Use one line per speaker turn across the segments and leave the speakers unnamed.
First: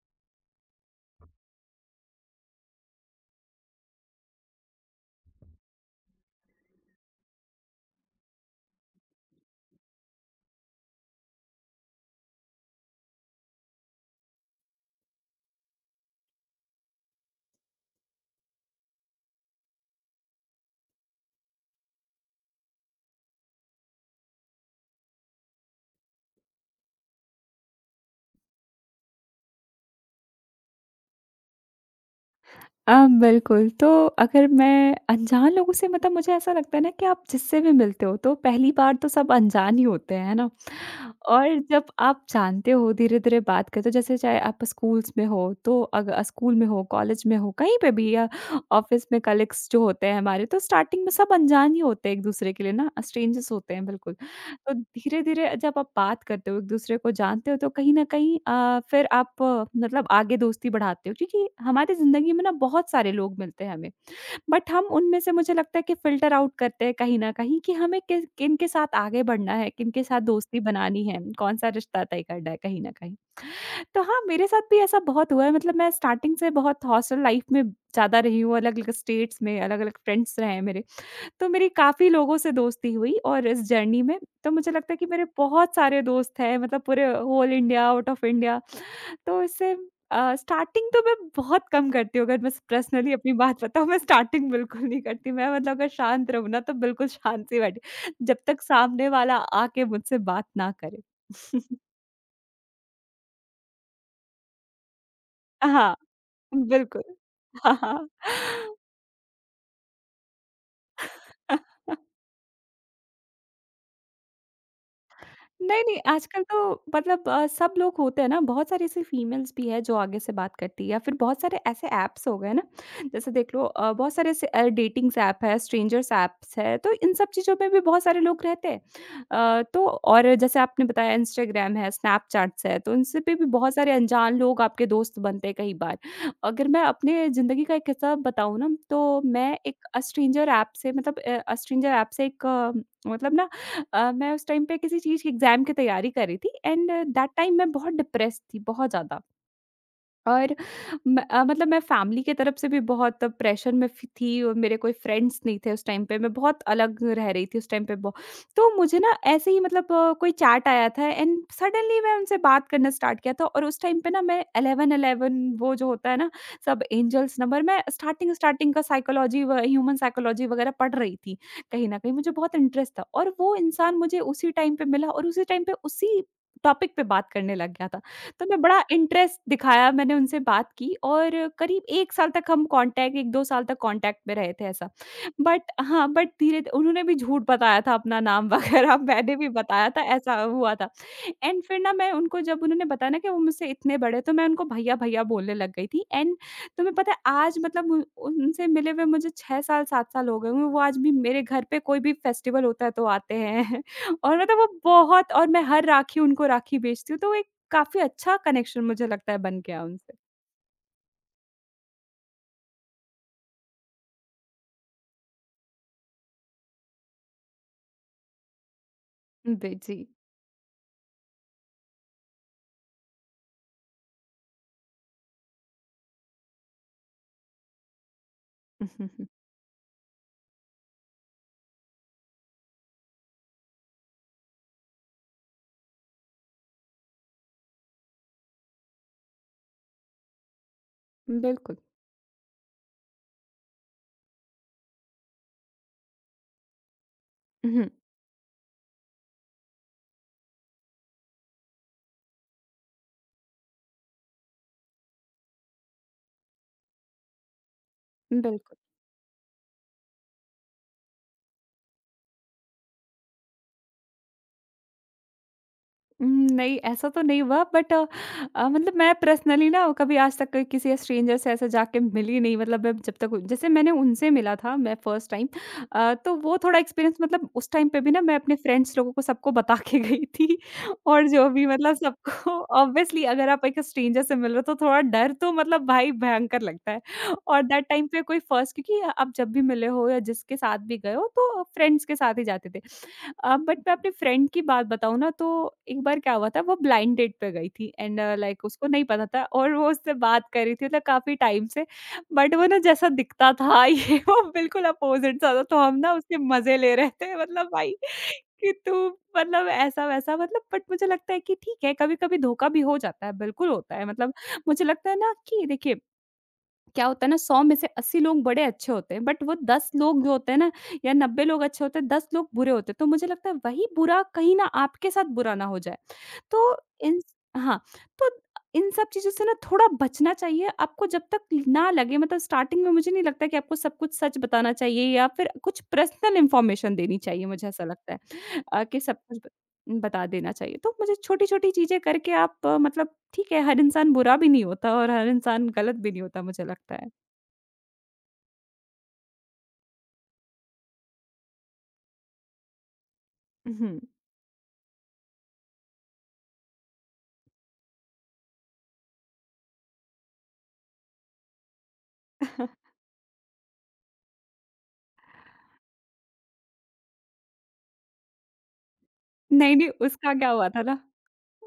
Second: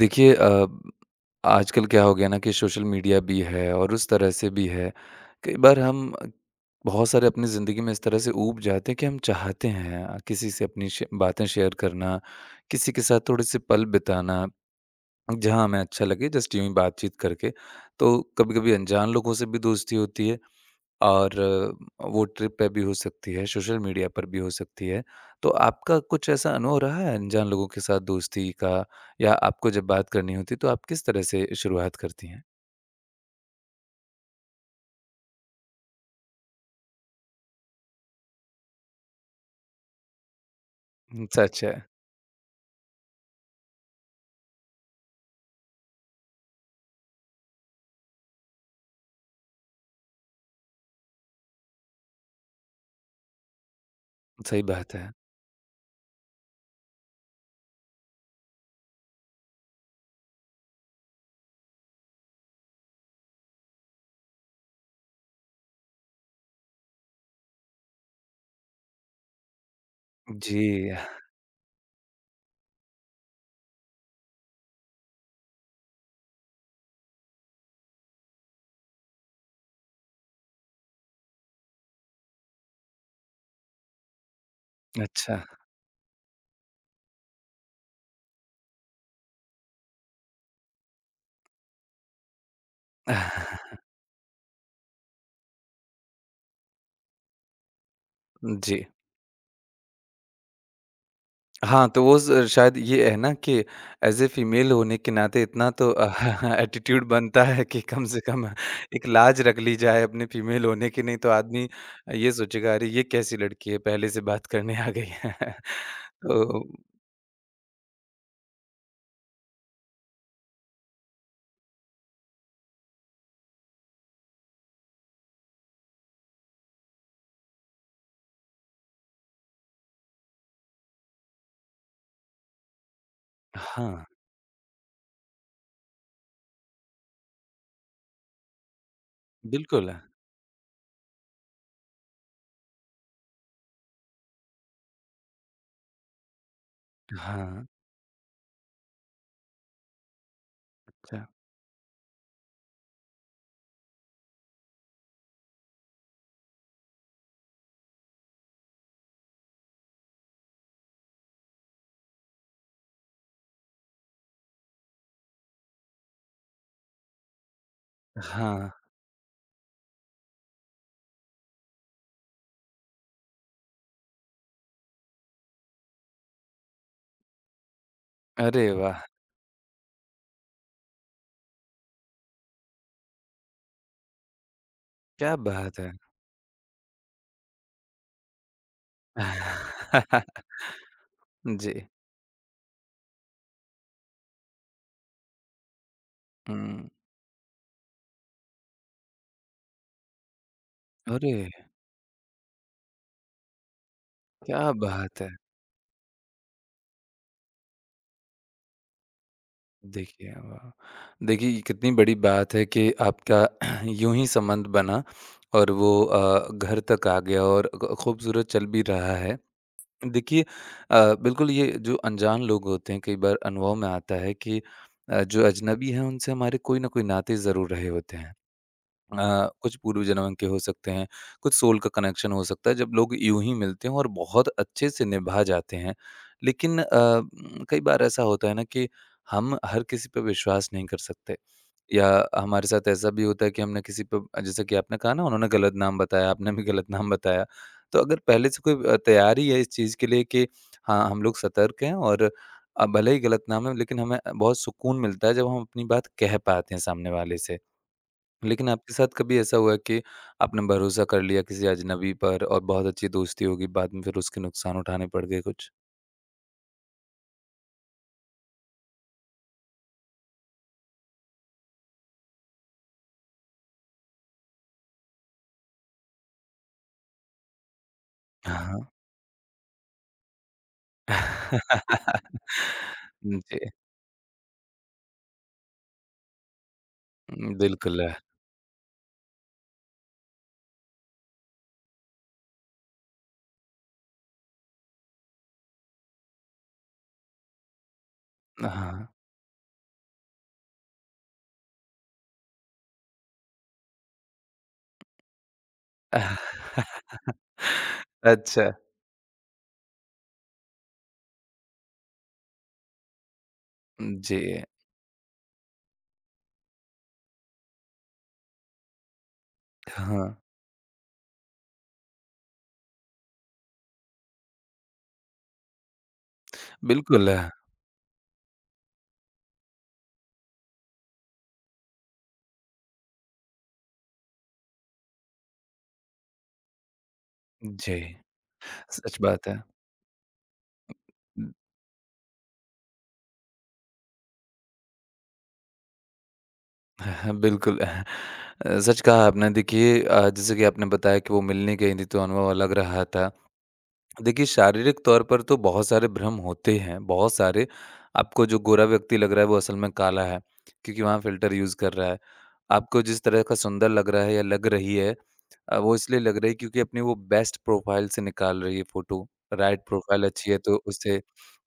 देखिए आजकल क्या हो गया ना कि सोशल मीडिया भी है और उस तरह से भी है। कई बार हम बहुत सारे अपनी ज़िंदगी में इस तरह से ऊब जाते हैं कि हम चाहते हैं किसी से अपनी श बातें शेयर करना, किसी के साथ थोड़े-से पल बिताना, जहाँ हमें अच्छा लगे जस्ट यूँ ही बातचीत करके। तो कभी-कभी अनजान लोगों से भी दोस्ती होती है। और वो ट्रिप पे भी हो सकती है, सोशल मीडिया पर भी हो सकती है। तो आपका कुछ ऐसा अनुभव रहा है अनजान लोगों के साथ दोस्ती का या आपको जब बात करनी होती है तो आप किस तरह से शुरुआत करती हैं?
अ, बिल्कुल, तो अगर मैं अनजान लोगों से मतलब मुझे ऐसा लगता है ना, कि आप जिससे भी मिलते हो, तो पहली बार तो सब अनजान ही होते हैं, है ना?
हुँ,
और
सच है।
जब आप जानते हो, धीरे-धीरे बात करते हो, जैसे चाहे आप स्कूल्स में हो, तो अग स्कूल में हो, कॉलेज में हो, कहीं पे भी, या ऑफ़िस में कलीग्स जो होते हैं हमारे, तो स्टार्टिंग में सब अनजान ही होते हैं एक-दूसरे के लिए ना, स्ट्रेंजर्स होते हैं बिल्कुल।
सही
तो
बात है।
धीरे-धीरे जब आप बात करते हो, एक-दूसरे को जानते हो, तो कहीं न कहीं फिर आप मतलब आगे दोस्ती बढ़ाते हो, क्योंकि हमारी ज़िंदगी में ना बहुत सारे लोग मिलते हैं हमें। बट हम उनमें से, मुझे लगता है कि फ़िल्टर आउट करते हैं कहीं न कहीं, कि हमें किस किनके साथ आगे बढ़ना है, किनके साथ दोस्ती
जी,
बनानी है, कौन-सा रिश्ता तय करना है कहीं न कहीं। तो हाँ, मेरे साथ भी ऐसा बहुत हुआ है। मतलब मैं स्टार्टिंग से बहुत हॉस्टल लाइफ़ में ज़्यादा रही हूँ, अलग-अलग स्टेट्स में अलग-अलग फ्रेंड्स रहे हैं मेरे। तो मेरी काफ़ी लोगों से दोस्ती हुई, और इस जर्नी में, तो मुझे लगता है कि मेरे
अच्छा।
बहुत सारे दोस्त हैं, मतलब पूरे whole India, out of India. तो इससे स्टार्टिंग तो मैं बहुत कम करती हूँ, अगर मैं पर्सनली अपनी बात बताऊँ, मैं स्टार्टिंग बिल्कुल नहीं करती। मैं मतलब अगर शांत रहूँ ना, तो बिल्कुल शांत से बैठी, जब तक
जी।
सामने वाला आके मुझसे बात ना करे।
हाँ, तो वो स शायद ये है ना कि ऐज़ ए फीमेल होने के नाते इतना तो
हाँ, बिल्कुल।
एटीट्यूड बनता है
हाँ,
कि कम
हाँ।
से कम एक लाज रख ली जाए अपने फीमेल होने की, नहीं तो आदमी ये सोचेगा अरे! ये कैसी लड़की है पहले से बात करने आ गई है।
नहीं, नहीं, आजकल तो
तो
मतलब सब लोग होते हैं ना, बहुत सारी ऐसी फीमेल्स भी हैं जो आगे से बात करती है, या फिर बहुत सारे ऐसे ऐप्स हो गए ना, जैसे देख लो बहुत सारे ऐसे डेटिंग्स ऐप है, स्ट्रेंजर्स ऐप्स है, तो इन सब चीज़ों में भी बहुत सारे लोग रहते हैं। तो और जैसे आपने बताया, इंस्टाग्राम है, स्नैपचैट्स है, तो इनसे पे भी बहुत सारे
हाँ,
अनजान लोग आपके दोस्त बनते हैं कई बार। अगर मैं अपने ज़िंदगी का एक किस्सा बताऊँ ना, तो मैं एक
बिल्कुल।
स्ट्रेंजर ऐप से मतलब स्ट्रेंजर ऐप से एक मतलब ना मैं उस टाइम पे किसी चीज़ की एग्ज़ाम की तैयारी कर रही थी, एंड दैट टाइम
हाँ,
मैं बहुत डिप्रेस्ड थी, बहुत ज़्यादा। और
अच्छा।
मतलब मैं फैमिली की तरफ से भी बहुत प्रेशर में फ थी, और मेरे कोई फ्रेंड्स नहीं थे उस टाइम पे, मैं बहुत अलग रह रही थी उस टाइम पे ब तो मुझे ना ऐसे ही मतलब कोई चैट आया था, एंड सडनली मैं उनसे बात करना स्टार्ट किया था। और उस टाइम पे ना, मैं 11-11 वो जो होता है ना, सब एंजल्स नंबर, मैं
हाँ,
स्टार्टिंग-स्टार्टिंग का साइकोलॉजी व ह्यूमन साइकोलॉजी वगैरह पढ़ रही थी, कहीं न कहीं मुझे बहुत इंटरेस्ट था, और वो इंसान मुझे उसी टाइम पे मिला और उसी टाइम पे उसी टॉपिक पे बात करने लग गया था। तो मैं
अरे
बड़ा
वाह!
इंटरेस्ट दिखाया, मैंने उनसे बात की, और करीब 1 साल तक हम कॉन्टैक्ट, 1-2 साल तक कॉन्टैक्ट में रहे थे ऐसा।
क्या
बट
बात है।
हाँ, बट धीरे उन्होंने भी झूठ बताया था अपना नाम वगैरह, मैंने भी बताया था, ऐसा हुआ था। एंड
जी।
फिर ना मैं उनको, जब उन्होंने बताया ना कि वो मुझसे इतने बड़े, तो मैं उनको भैया भैया बोलने लग गई थी। एंड
हुँ,
तुम्हें पता है आज मतलब उनसे मिले हुए मुझे 6 साल 7 साल हो गए हुए, वो आज भी
अरे!
मेरे घर पे कोई भी फेस्टिवल होता है तो आते हैं। और मतलब वो
क्या बात है।
बहुत, और मैं हर राखी उनको राखी बेचती हूँ, तो एक काफी अच्छा कनेक्शन मुझे लगता है बन गया उनसे।
देखिए, वाह! देखिए, ये कितनी बड़ी बात है कि आपका यूँ ही संबंध बना और वो घर तक आ गया और ख खूबसूरत चल भी रहा है।
जी।
देखिए बिल्कुल ये जो अनजान लोग होते हैं, कई बार अनुभव में आता है कि जो अजनबी हैं, उनसे हमारे कोई न कोई नाते ज़रूर रहे होते हैं। कुछ पूर्व जन्म के हो सकते हैं, कुछ सोल का कनेक्शन हो सकता है, जब लोग यूँ ही मिलते हैं और बहुत अच्छे से निभा जाते हैं। लेकिन कई बार ऐसा होता है ना कि हम हर किसी पे विश्वास नहीं कर सकते
बिल्कुल।
या हमारे साथ ऐसा भी होता है कि हमने किसी पे जैसे कि आपने कहा ना उन्होंने गलत नाम बताया, आपने भी गलत नाम बताया। तो अगर पहले से कोई तैयारी है इस चीज़ के लिए कि हाँ, हम लोग सतर्क हैं और भले ही गलत नाम है लेकिन हमें बहुत सुकून मिलता है जब हम अपनी बात कह पाते हैं सामने वाले से। लेकिन
बिल्कुल।
आपके साथ कभी ऐसा हुआ कि आपने भरोसा कर लिया किसी अजनबी पर और बहुत अच्छी दोस्ती होगी, बाद में फिर उसके नुकसान उठाने पड़ गए कुछ?
नहीं, ऐसा तो नहीं हुआ, बट मतलब मैं पर्सनली ना कभी आज तक किसी स्ट्रेंजर से ऐसे जाके मिली नहीं, मतलब मैं जब तक, जैसे मैंने उनसे मिला था, मैं फर्स्ट टाइम तो वो थोड़ा एक्सपीरियंस, मतलब उस टाइम पे भी ना मैं अपने
हाँ।
फ्रेंड्स लोगों को सबको बता के गई थी और जो भी, मतलब सबको। ऑब्वियसली अगर
जी,
आप एक स्ट्रेंजर से मिल रहे हो, तो थोड़ा डर तो मतलब भाई भयंकर लगता है। और दैट
बिल्कुल।
टाइम
है,
पे कोई फर्स्ट, क्योंकि आप जब भी मिले हो या जिसके साथ भी गए हो, तो फ्रेंड्स के साथ ही जाते थे। बट मैं अपने फ्रेंड की बात बताऊँ ना, तो एक बार क्या हुआ था, वो ब्लाइंड डेट पे गई थी, एंड लाइक उसको नहीं
हाँ।
पता था, और वो उससे बात कर रही थी मतलब काफ़ी टाइम से। बट वो ना जैसा दिखता था ये वो बिल्कुल अपोजिट सा था, तो हम ना उसके मज़े ले रहे थे, मतलब भाई,
अच्छा,
कि तू, मतलब ऐसा वैसा, मतलब। बट मुझे लगता है कि ठीक है, कभी-कभी धोखा भी हो जाता है, बिल्कुल होता है, मतलब।
जी,
मुझे लगता है ना कि देखिए, क्या होता है ना, 100 में से 80 लोग बड़े अच्छे होते हैं, बट वो 10 लोग जो
हाँ,
होते हैं ना, या 90 लोग अच्छे होते हैं, 10 लोग बुरे होते हैं। तो मुझे लगता है वही बुरा कहीं, ना आपके साथ बुरा ना हो जाए। तो इन
बिल्कुल। है
हाँ, तो इन सब चीज़ों से ना थोड़ा बचना चाहिए। आपको जब तक ना लगे, मतलब स्टार्टिंग में मुझे नहीं लगता कि आपको सब कुछ सच बताना चाहिए, या फिर कुछ पर्सनल इन्फॉर्मेशन देनी चाहिए, मुझे ऐसा
जी,
लगता है कि सब
सच
कुछ ब
बात है।
बता देना चाहिए। तो मुझे छोटी-छोटी चीज़ें करके, आप मतलब ठीक है, हर इंसान बुरा भी नहीं होता, और हर इंसान गलत भी नहीं होता, मुझे लगता है।
हाँ, बिल्कुल। अह, सच कहा आपने। देखिए जैसे कि आपने बताया कि वो मिलने गई थी तो अनुभव अलग रहा था।
हुँ।
देखिए, शारीरिक तौर पर तो बहुत सारे भ्रम होते हैं, बहुत सारे। आपको जो गोरा व्यक्ति लग रहा है, वो असल में काला है, क्योंकि वहाँ फ़िल्टर यूज़ कर रहा है। आपको जिस तरह का सुंदर लग रहा है या लग रही है वो इसलिए लग रही है क्योंकि अपनी वो बेस्ट प्रोफ़ाइल से निकाल रही है फ़ोटो।
नहीं,
राइट
नहीं,
प्रोफ़ाइल
उसका क्या
अच्छी है
हुआ
तो
था ना।
उससे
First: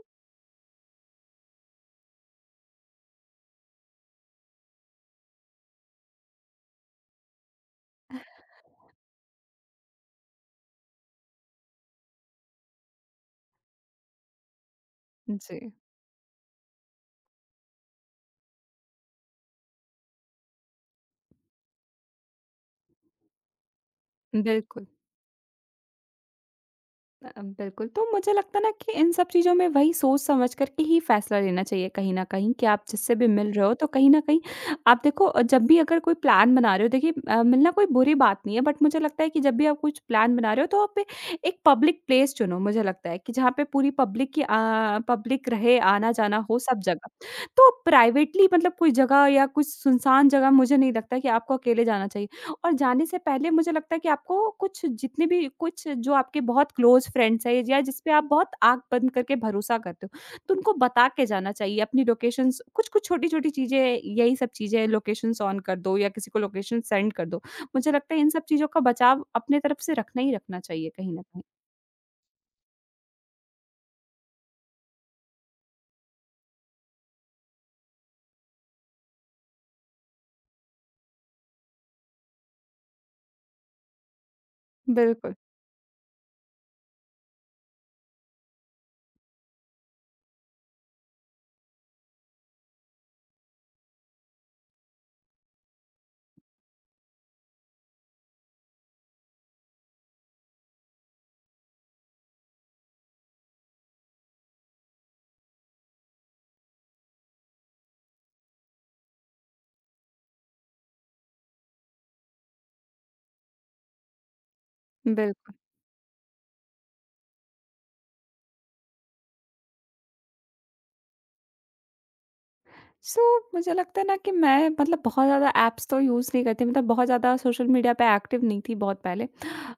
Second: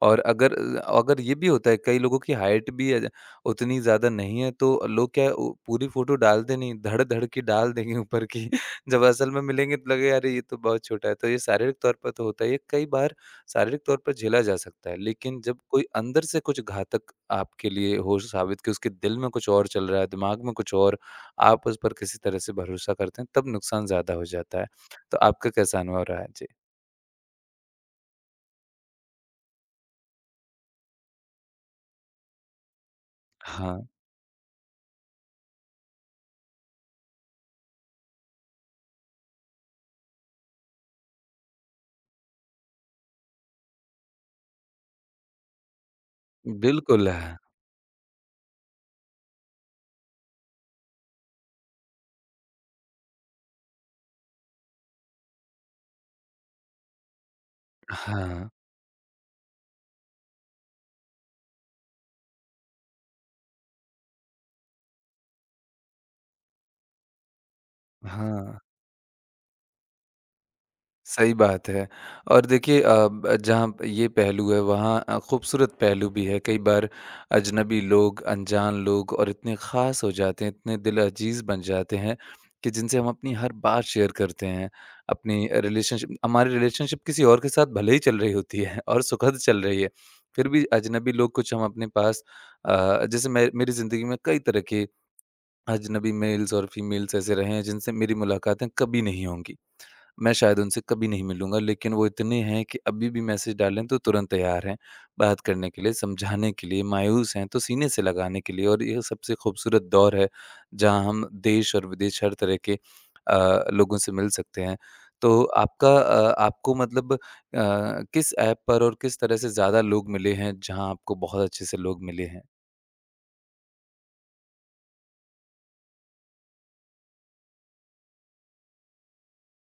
और अगर ये भी होता है कई लोगों की हाइट भी उतनी ज़्यादा नहीं है, तो लोग क्या है उ पूरी फ़ोटो डालते नहीं, धड़-धड़ की डाल देंगे ऊपर की। जब असल में मिलेंगे तो लगेगा अरे ये तो बहुत छोटा है, तो ये शारीरिक तौर पर तो होता ही है, ये कई बार शारीरिक तौर पर झेला जा सकता है, लेकिन जब
जी,
कोई अंदर से कुछ घातक आपके लिए हो साबित कि उसके दिल में कुछ और चल रहा है, दिमाग में कुछ और, आप उस पर किसी तरह से भरोसा करते हैं, तब नुकसान ज़्यादा हो जाता है।
बिल्कुल।
तो आपका कैसा अनुभव रहा है? जी।
बिल्कुल, तो मुझे लगता है ना कि इन सब चीज़ों में वही सोच समझ कर के ही फ़ैसला लेना चाहिए कहीं न कहीं, कि आप जिससे भी मिल रहे हो,
हाँ,
तो कहीं न कहीं आप देखो जब भी अगर कोई प्लान बना रहे हो, देखिए मिलना कोई बुरी बात नहीं है, बट मुझे लगता है कि जब भी आप कुछ प्लान बना रहे हो, तो आप एक पब्लिक प्लेस चुनो, मुझे लगता है कि जहाँ पे पूरी पब्लिक की पब्लिक रहे, आना-जाना हो सब
बिल्कुल
जगह।
है।
तो प्राइवेटली, मतलब कोई जगह या कुछ सुनसान जगह, मुझे नहीं लगता कि आपको अकेले जाना चाहिए। और जाने से पहले मुझे लगता है कि आपको कुछ, जितने भी कुछ जो आपके बहुत क्लोज़ फ्रेंड्स हैं, या जिस पे आप
हाँ,
बहुत आँख बंद करके भरोसा करते हो, तो उनको बता के जाना चाहिए अपनी लोकेशंस, कुछ-कुछ छोटी-छोटी चीज़ें, यही सब चीज़ें, लोकेशंस ऑन कर दो, या किसी को लोकेशन सेंड कर दो। मुझे लगता है इन सब
हाँ।
चीज़ों का बचाव अपने तरफ से रखना ही रखना चाहिए कहीं न
सही
कहीं।
बात है और देखिए ब जहाँ प ये पहलू है वहाँ खूबसूरत पहलू भी है। कई बार अजनबी लोग, अनजान लोग और इतने ख़ास हो जाते हैं, इतने दिल अज़ीज़ बन जाते हैं कि जिनसे हम अपनी हर बात शेयर करते हैं।
बिल्कुल,
अपनी अ, रिलेशनशिप हमारी रिलेशनशिप किसी और के साथ भले ही चल रही होती है और सुखद चल रही है, फिर भी अजनबी लोग कुछ हम अपने पास जैसे मैं मेरी ज़िंदगी में कई तरह के अजनबी मेल्स और फीमेल्स ऐसे रहे हैं जिनसे मेरी मुलाकातें कभी नहीं होंगी। मैं शायद उनसे कभी नहीं मिलूँगा लेकिन वो इतने हैं कि अभी भी मैसेज डालें तो तुरंत तैयार हैं, बात करने के लिए, समझाने के लिए, मायूस हैं तो सीने से लगाने के लिए और यह सबसे खूबसूरत दौर है, जहाँ हम देश और विदेश हर तरह के लोगों से मिल सकते हैं। तो
बिल्कुल।
आपका आपको मतलब किस ऐप पर और किस तरह से ज़्यादा लोग मिले हैं, जहाँ आपको बहुत अच्छे से लोग मिले हैं?
सो मुझे लगता है ना कि मैं, मतलब बहुत ज़्यादा ऐप्स तो यूज़ नहीं करती, मतलब बहुत ज़्यादा सोशल मीडिया पे एक्टिव नहीं थी बहुत पहले।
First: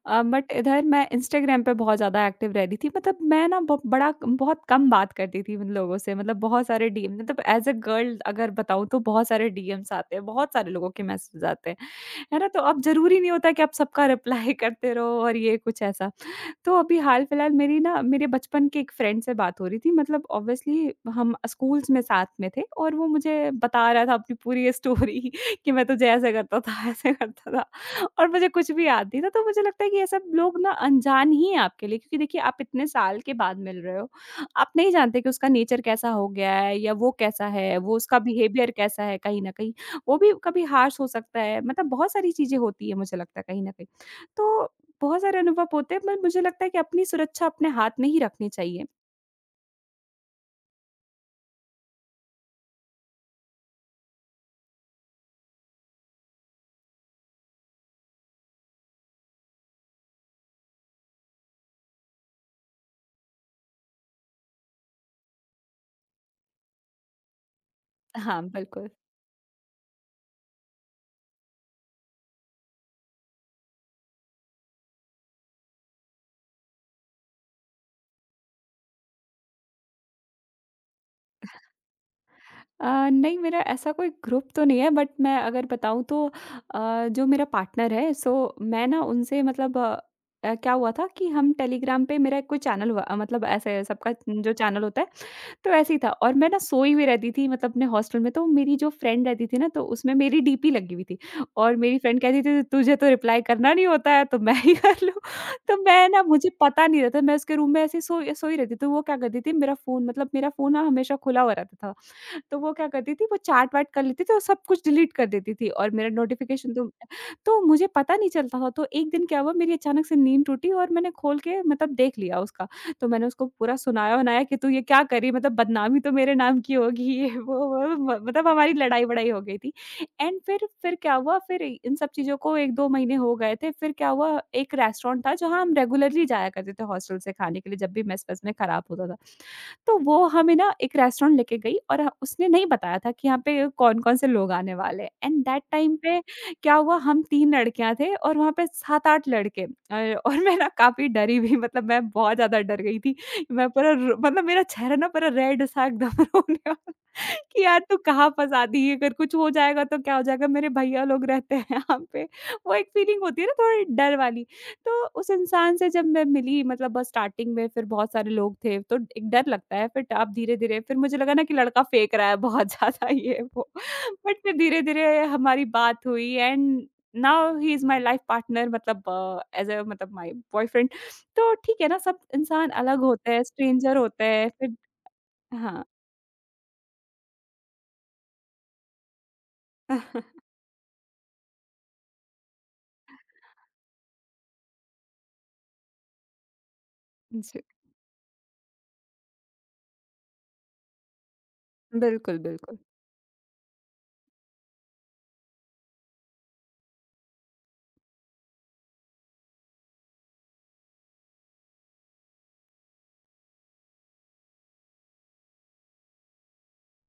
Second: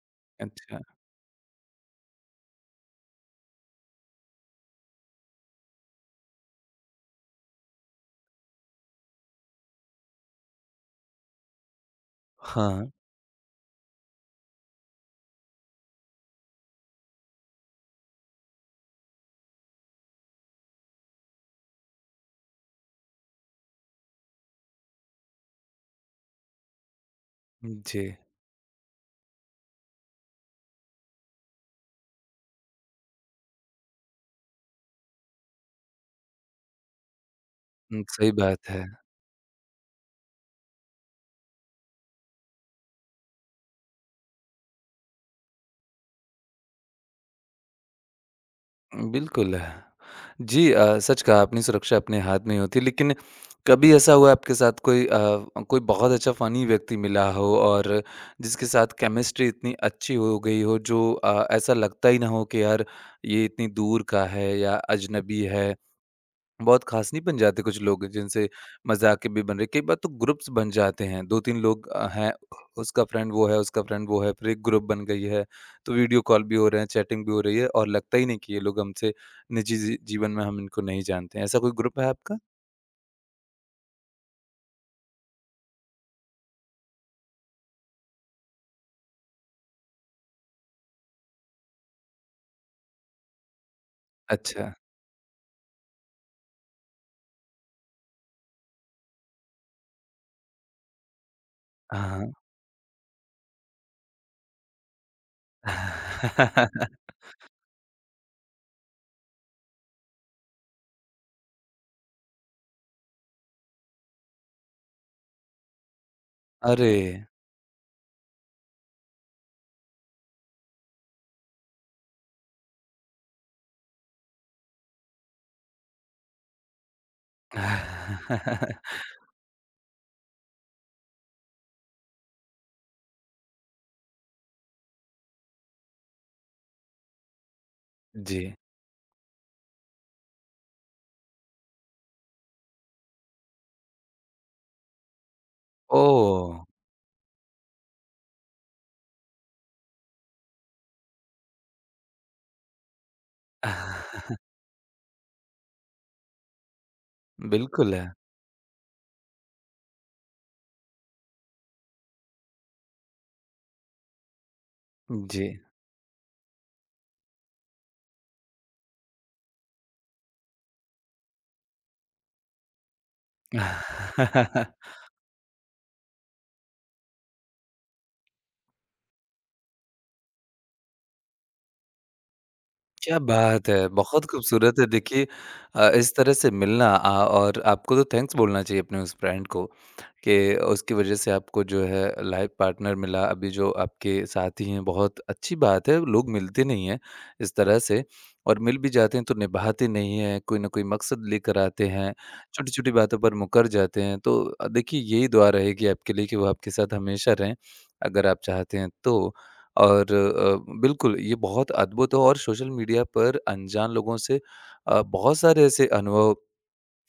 बट
अच्छा।
इधर मैं इंस्टाग्राम पे बहुत ज़्यादा एक्टिव रहती थी। मतलब मैं ना बहुत कम बात करती थी उन लोगों से, मतलब बहुत सारे डीएम, मतलब एज़ अ गर्ल अगर बताऊँ, तो बहुत सारे डीएम्स आते हैं, बहुत सारे लोगों के मैसेज आते हैं, है ना? तो अब
हाँ,
ज़रूरी नहीं होता कि आप सबका रिप्लाई करते रहो, और ये कुछ ऐसा। तो अभी हाल-फिलहाल, मेरी ना मेरे बचपन के एक फ्रेंड से बात हो रही थी, मतलब ऑब्वियसली हम स्कूल्स में साथ में थे, और वो मुझे बता रहा था अपनी पूरी स्टोरी कि मैं तुझे ऐसे करता था, ऐसे करता था,
जी।
और मुझे कुछ भी याद नहीं था। तो मुझे लगता है कि ये सब लोग ना अनजान ही हैं आपके लिए, क्योंकि देखिए आप इतने साल के बाद मिल रहे हो। आप नहीं जानते कि उसका नेचर कैसा हो गया है, या वो कैसा है, वो
हुँ,
उसका
सही बात
बिहेवियर
है।
कैसा है कहीं न कहीं। वो भी कभी हार्श हो सकता है, मतलब बहुत सारी चीज़ें होती हैं, मुझे लगता है कहीं न कहीं। तो बहुत सारे अनुभव होते हैं, पर मुझे लगता है कि अपनी सुरक्षा अपने हाथ में ही रखनी चाहिए।
बिल्कुल। जी सच कहा आपने सुरक्षा अपने हाथ में ही होती है लेकिन कभी ऐसा हुआ आपके साथ कोई बहुत अच्छा फ़नी व्यक्ति मिला हो और जिसके साथ केमिस्ट्री इतनी अच्छी हो गई हो जो ऐसा लगता ही ना हो कि यार ये इतनी दूर का है या अजनबी है बहुत खास नहीं बन जाते कुछ लोग
हाँ,
जिनसे
बिल्कुल।
मज़ाक भी बन रहे कई बार तो ग्रुप्स बन जाते हैं 2-3 लोग हैं उसका फ्रेंड वो है, उसका फ्रेंड वो है, फिर एक ग्रुप बन गई है। तो वीडियो कॉल भी हो रहे हैं, चैटिंग भी हो रही है और लगता ही नहीं कि ये लोग हमसे निजी जीवन में हम इनको नहीं जानते हैं। ऐसा कोई ग्रुप है आपका?
नहीं, मेरा ऐसा कोई ग्रुप तो नहीं है, बट मैं अगर बताऊँ तो जो मेरा पार्टनर है, सो मैं ना उनसे मतलब क्या हुआ था, कि हम टेलीग्राम पे मेरा कोई चैनल हुआ मतलब ऐसे सबका जो
अच्छा।
चैनल होता है, तो ऐसे ही था। और मैं ना सोई हुई रहती थी, मतलब अपने हॉस्टल में, तो मेरी जो फ्रेंड रहती थी ना, तो उसमें मेरी डीपी लगी हुई थी। और मेरी फ्रेंड
हाँ,
कहती थी, "तुझे तो रिप्लाई करना नहीं होता है, तो मैं ही कर लूँ।" तो मैं ना, मुझे पता नहीं
हाँ।
रहता, मैं उसके रूम में ऐसे ही सोई सोई रहती, तो वो क्या करती थी, मेरा फ़ोन, मतलब मेरा फ़ोन ना हमेशा खुला हुआ रहता था। तो वो क्या करती थी, वो चाट-वाट कर लेती थी, और सब कुछ डिलीट कर देती थी और मेरा नोटिफ़िकेशन तो
अरे!
तो मुझे पता नहीं चलता था। तो एक दिन क्या हुआ, मेरी अचानक से नींद टूटी और मैंने खोल के मतलब देख लिया उसका। तो मैंने उसको पूरा सुनाया-वनाया कि तू ये क्या कर रही है? मतलब बदनामी तो मेरे नाम की होगी ये। वो म मतलब हमारी लड़ाई-वड़ाई हो गई थी। एंड फिर क्या हुआ, फिर इन सब चीज़ों को 1-2 महीने हो गए थे। फिर क्या हुआ, एक रेस्टोरेंट था जहाँ हम रेगुलरली जाया करते थे हॉस्टल से खाने के लिए, जब भी मेस-वेस
जी।
में खराब होता था। तो वो हमें ना एक रेस्टोरेंट लेके गई और ह उसने नहीं बताया था कि यहाँ पे कौन-कौन से लोग आने वाले हैं। एंड दैट टाइम पे
ओह!
क्या हुआ, हम 3 लड़कियाँ थे और वहाँ पे 7-8 लड़के और मैं ना काफ़ी डरी भी, मतलब मैं बहुत ज़्यादा डर गई थी। मैं पूरा रो मतलब मेरा चेहरा ना पूरा रेड सा एकदम रोने वाला, कि यार
बिल्कुल
तू
है।
कहाँ फँसा दी, अगर कुछ हो जाएगा तो क्या हो जाएगा, मेरे भैया लोग रहते हैं यहाँ पे। वो एक फीलिंग होती है ना, थोड़ी डर वाली। तो उस
जी।
इंसान से जब मैं मिली, मतलब बस स्टार्टिंग में फिर बहुत सारे लोग थे, तो एक डर लगता है, फिर अब धीरे-धीरे फिर मुझे लगा ना कि लड़का फेंक रहा है बहुत ज़्यादा ये वो। बट फिर धीरे-धीरे हमारी बात हुई, and now he is my life partner, मतलब एज़ अ मतलब माय बॉयफ्रेंड। तो ठीक है ना, सब इंसान अलग
क्या
होते हैं,
बात है!
स्ट्रेंजर होते
बहुत
हैं फिर।
खूबसूरत है देखिए
हाँ।
इस तरह से मिलना और आपको तो थैंक्स बोलना चाहिए अपने उस फ्रेंड को कि उसकी वजह से आपको जो है लाइफ पार्टनर मिला। अभी जो आपके साथी हैं बहुत अच्छी बात है, लोग मिलते नहीं हैं इस
जी।
तरह से और मिल भी जाते हैं तो निभाते नहीं हैं, कोई न कोई मकसद लेकर आते हैं,
बिल्कुल, बिल्कुल।
छोटी-छोटी बातों पर मुकर जाते हैं। तो देखिए यही दुआ रहेगी आपके लिए कि वो आपके साथ हमेशा रहें, अगर आप चाहते हैं तो। और बिल्कुल ये बहुत अद्भुत हो। और सोशल मीडिया पर अनजान लोगों से बहुत सारे ऐसे अनुभव,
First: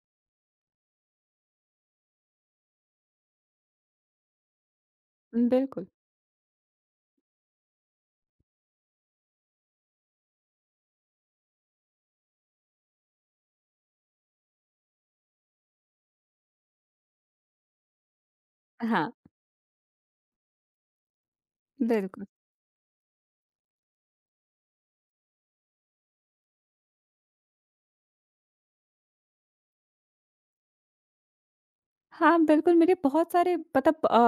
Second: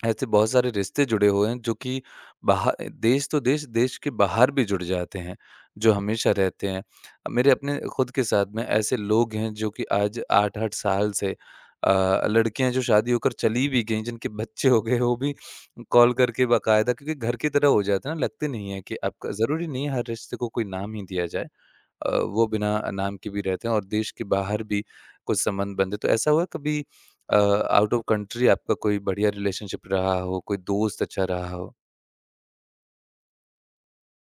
ऐसे बहुत सारे रिश्ते जुड़े हुए हैं जो कि बाहा देश तो देश, देश के बाहर भी जुड़ जाते हैं,
बिल्कुल।
जो हमेशा रहते हैं। मेरे अपने खुद के साथ में ऐसे लोग हैं जो कि आज 8-8 साल से लड़कियाँ जो शादी होकर चली भी गईं, जिनके बच्चे हो गए, वो भी कॉल करके बाकायदा क्योंकि घर की तरह हो जाता है ना, लगते नहीं है कि
हाँ,
आपका ज़रूरी नहीं है हर रिश्ते को कोई नाम ही दिया जाए।
बिल्कुल।
वो बिना नाम के भी रहते हैं और देश के बाहर भी कुछ संबंध बनते तो ऐसा हुआ कभी आउट ऑफ कंट्री आपका कोई बढ़िया रिलेशनशिप रहा हो कोई दोस्त अच्छा रहा हो
हाँ, बिल्कुल, मेरे बहुत सारे मतलब अ,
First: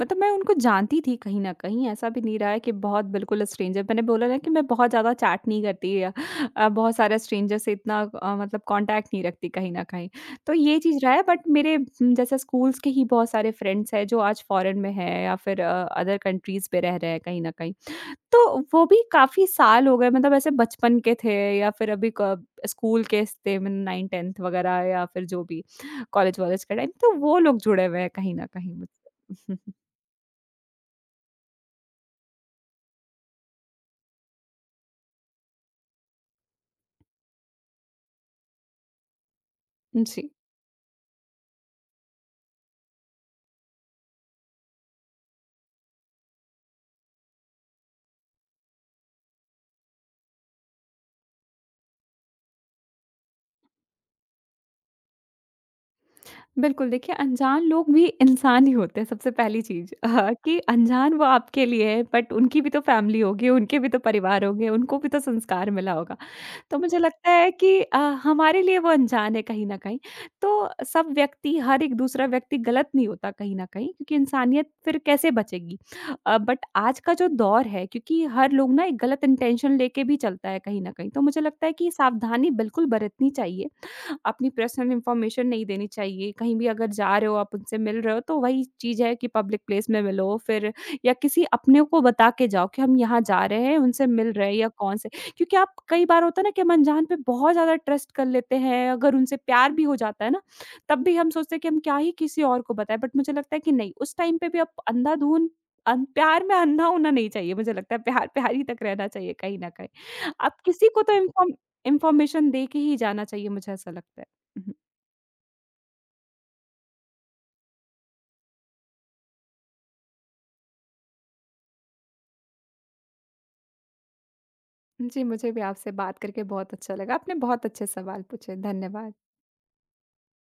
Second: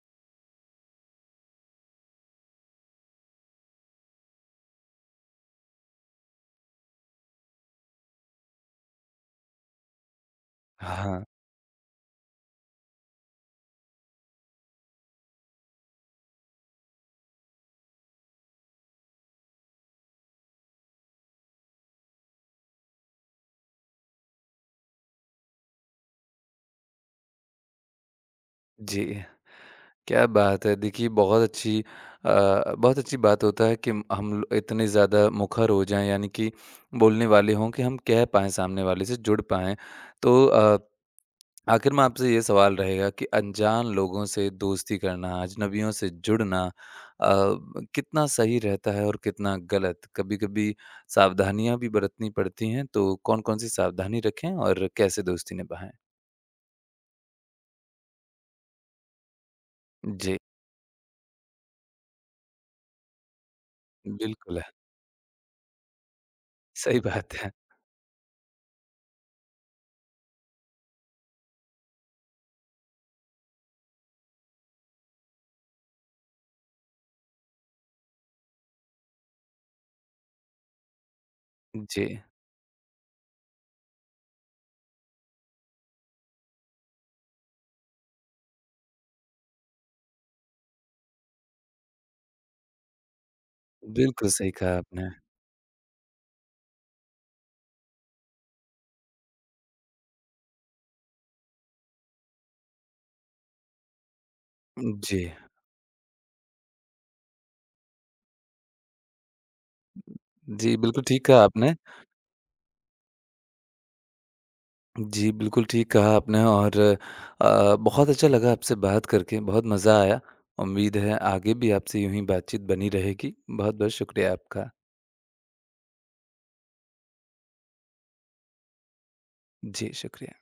मतलब मैं उनको जानती थी कहीं न कहीं, ऐसा भी नहीं रहा है कि बहुत बिल्कुल स्ट्रेंजर। मैंने बोला ना कि मैं बहुत ज़्यादा चैट नहीं करती, या बहुत सारे स्ट्रेंजर से इतना मतलब कॉन्टैक्ट नहीं रखती कहीं न कहीं। तो ये चीज़ रहा है,
हाँ
बट मेरे जैसे स्कूल्स के ही बहुत सारे फ्रेंड्स हैं जो आज फॉरेन में हैं, या फिर अदर कंट्रीज़ पे रह रहे हैं कहीं न कहीं। तो वो भी काफ़ी साल हो गए, मतलब ऐसे बचपन के थे या फिर अभी कब स्कूल के स थे, मैंने 9-10th वगैरह, या फिर जो भी कॉलेज-वॉलेज का टाइम, तो वो लोग जुड़े हुए हैं कहीं न कहीं
जी
मुझसे।
क्या बात है देखिए बहुत अच्छी बात होता है कि इतने ज़्यादा मुखर हो जाएं यानी कि बोलने वाले हों कि हम कह पाएं सामने वाले से जुड़ पाएं
जी।
तो आखिर में आपसे ये सवाल रहेगा कि अनजान लोगों से दोस्ती करना, अजनबियों से जुड़ना कितना सही रहता है और कितना गलत? कभी-कभी सावधानियाँ भी बरतनी पड़ती हैं, तो कौन-कौन सी सावधानी रखें और कैसे दोस्ती निभाएँ?
बिल्कुल, देखिए अनजान लोग भी इंसान ही होते हैं। सबसे पहली चीज़,
जी,
कि अनजान वो आपके लिए है, बट उनकी भी तो फैमिली होगी, उनके भी तो परिवार
बिल्कुल,
होंगे,
है
उनको भी तो संस्कार मिला होगा। तो मुझे
सही
लगता
बात
है
है।
कि हमारे लिए वो अनजान है कहीं न कहीं। तो सब व्यक्ति, हर एक दूसरा व्यक्ति गलत नहीं होता कहीं न कहीं, क्योंकि इंसानियत फिर कैसे बचेगी? बट आज का जो दौर है, क्योंकि हर लोग ना एक गलत इंटेंशन लेके भी चलता है कहीं न कहीं। तो मुझे लगता है कि
जी,
सावधानी बिल्कुल बरतनी चाहिए, अपनी पर्सनल इन्फॉर्मेशन नहीं देनी चाहिए। कहीं भी अगर जा रहे हो, आप उनसे मिल रहे हो, तो वही चीज़ है कि पब्लिक प्लेस में मिलो, फिर या किसी अपने को बता के जाओ कि हम यहाँ जा रहे हैं, उनसे
बिल्कुल
मिल रहे
सही
हैं या
कहा
कौन से,
आपने।
क्योंकि आप, कई बार होता है ना कि हम अनजान पे बहुत ज़्यादा ट्रस्ट कर लेते हैं। अगर उनसे प्यार भी हो जाता है ना, तब भी हम सोचते हैं कि हम क्या ही किसी और को बताएँ, बट मुझे लगता है कि नहीं, उस टाइम पे भी आप
जी,
अंधाधुन अन प्यार में अंधा होना नहीं चाहिए, मुझे लगता है प्यार, प्यार ही तक रहना चाहिए कहीं न कहीं। आप
जी,
किसी को
बिल्कुल
तो
ठीक कहा
इन्फॉर्म
आपने।
इन्फॉर्मेशन दे के ही जाना चाहिए, मुझे ऐसा लगता है। हुँ,
जी, बिल्कुल ठीक कहा आपने और बहुत अच्छा लगा आपसे बात करके, बहुत मज़ा आया। उम्मीद है आगे भी आपसे यूँ ही बातचीत बनी रहेगी। बहुत-बहुत शुक्रिया आपका।
हुँ। जी, मुझे भी आपसे बात करके बहुत अच्छा लगा। आपने बहुत अच्छे सवाल पूछे। धन्यवाद।
जी, शुक्रिया।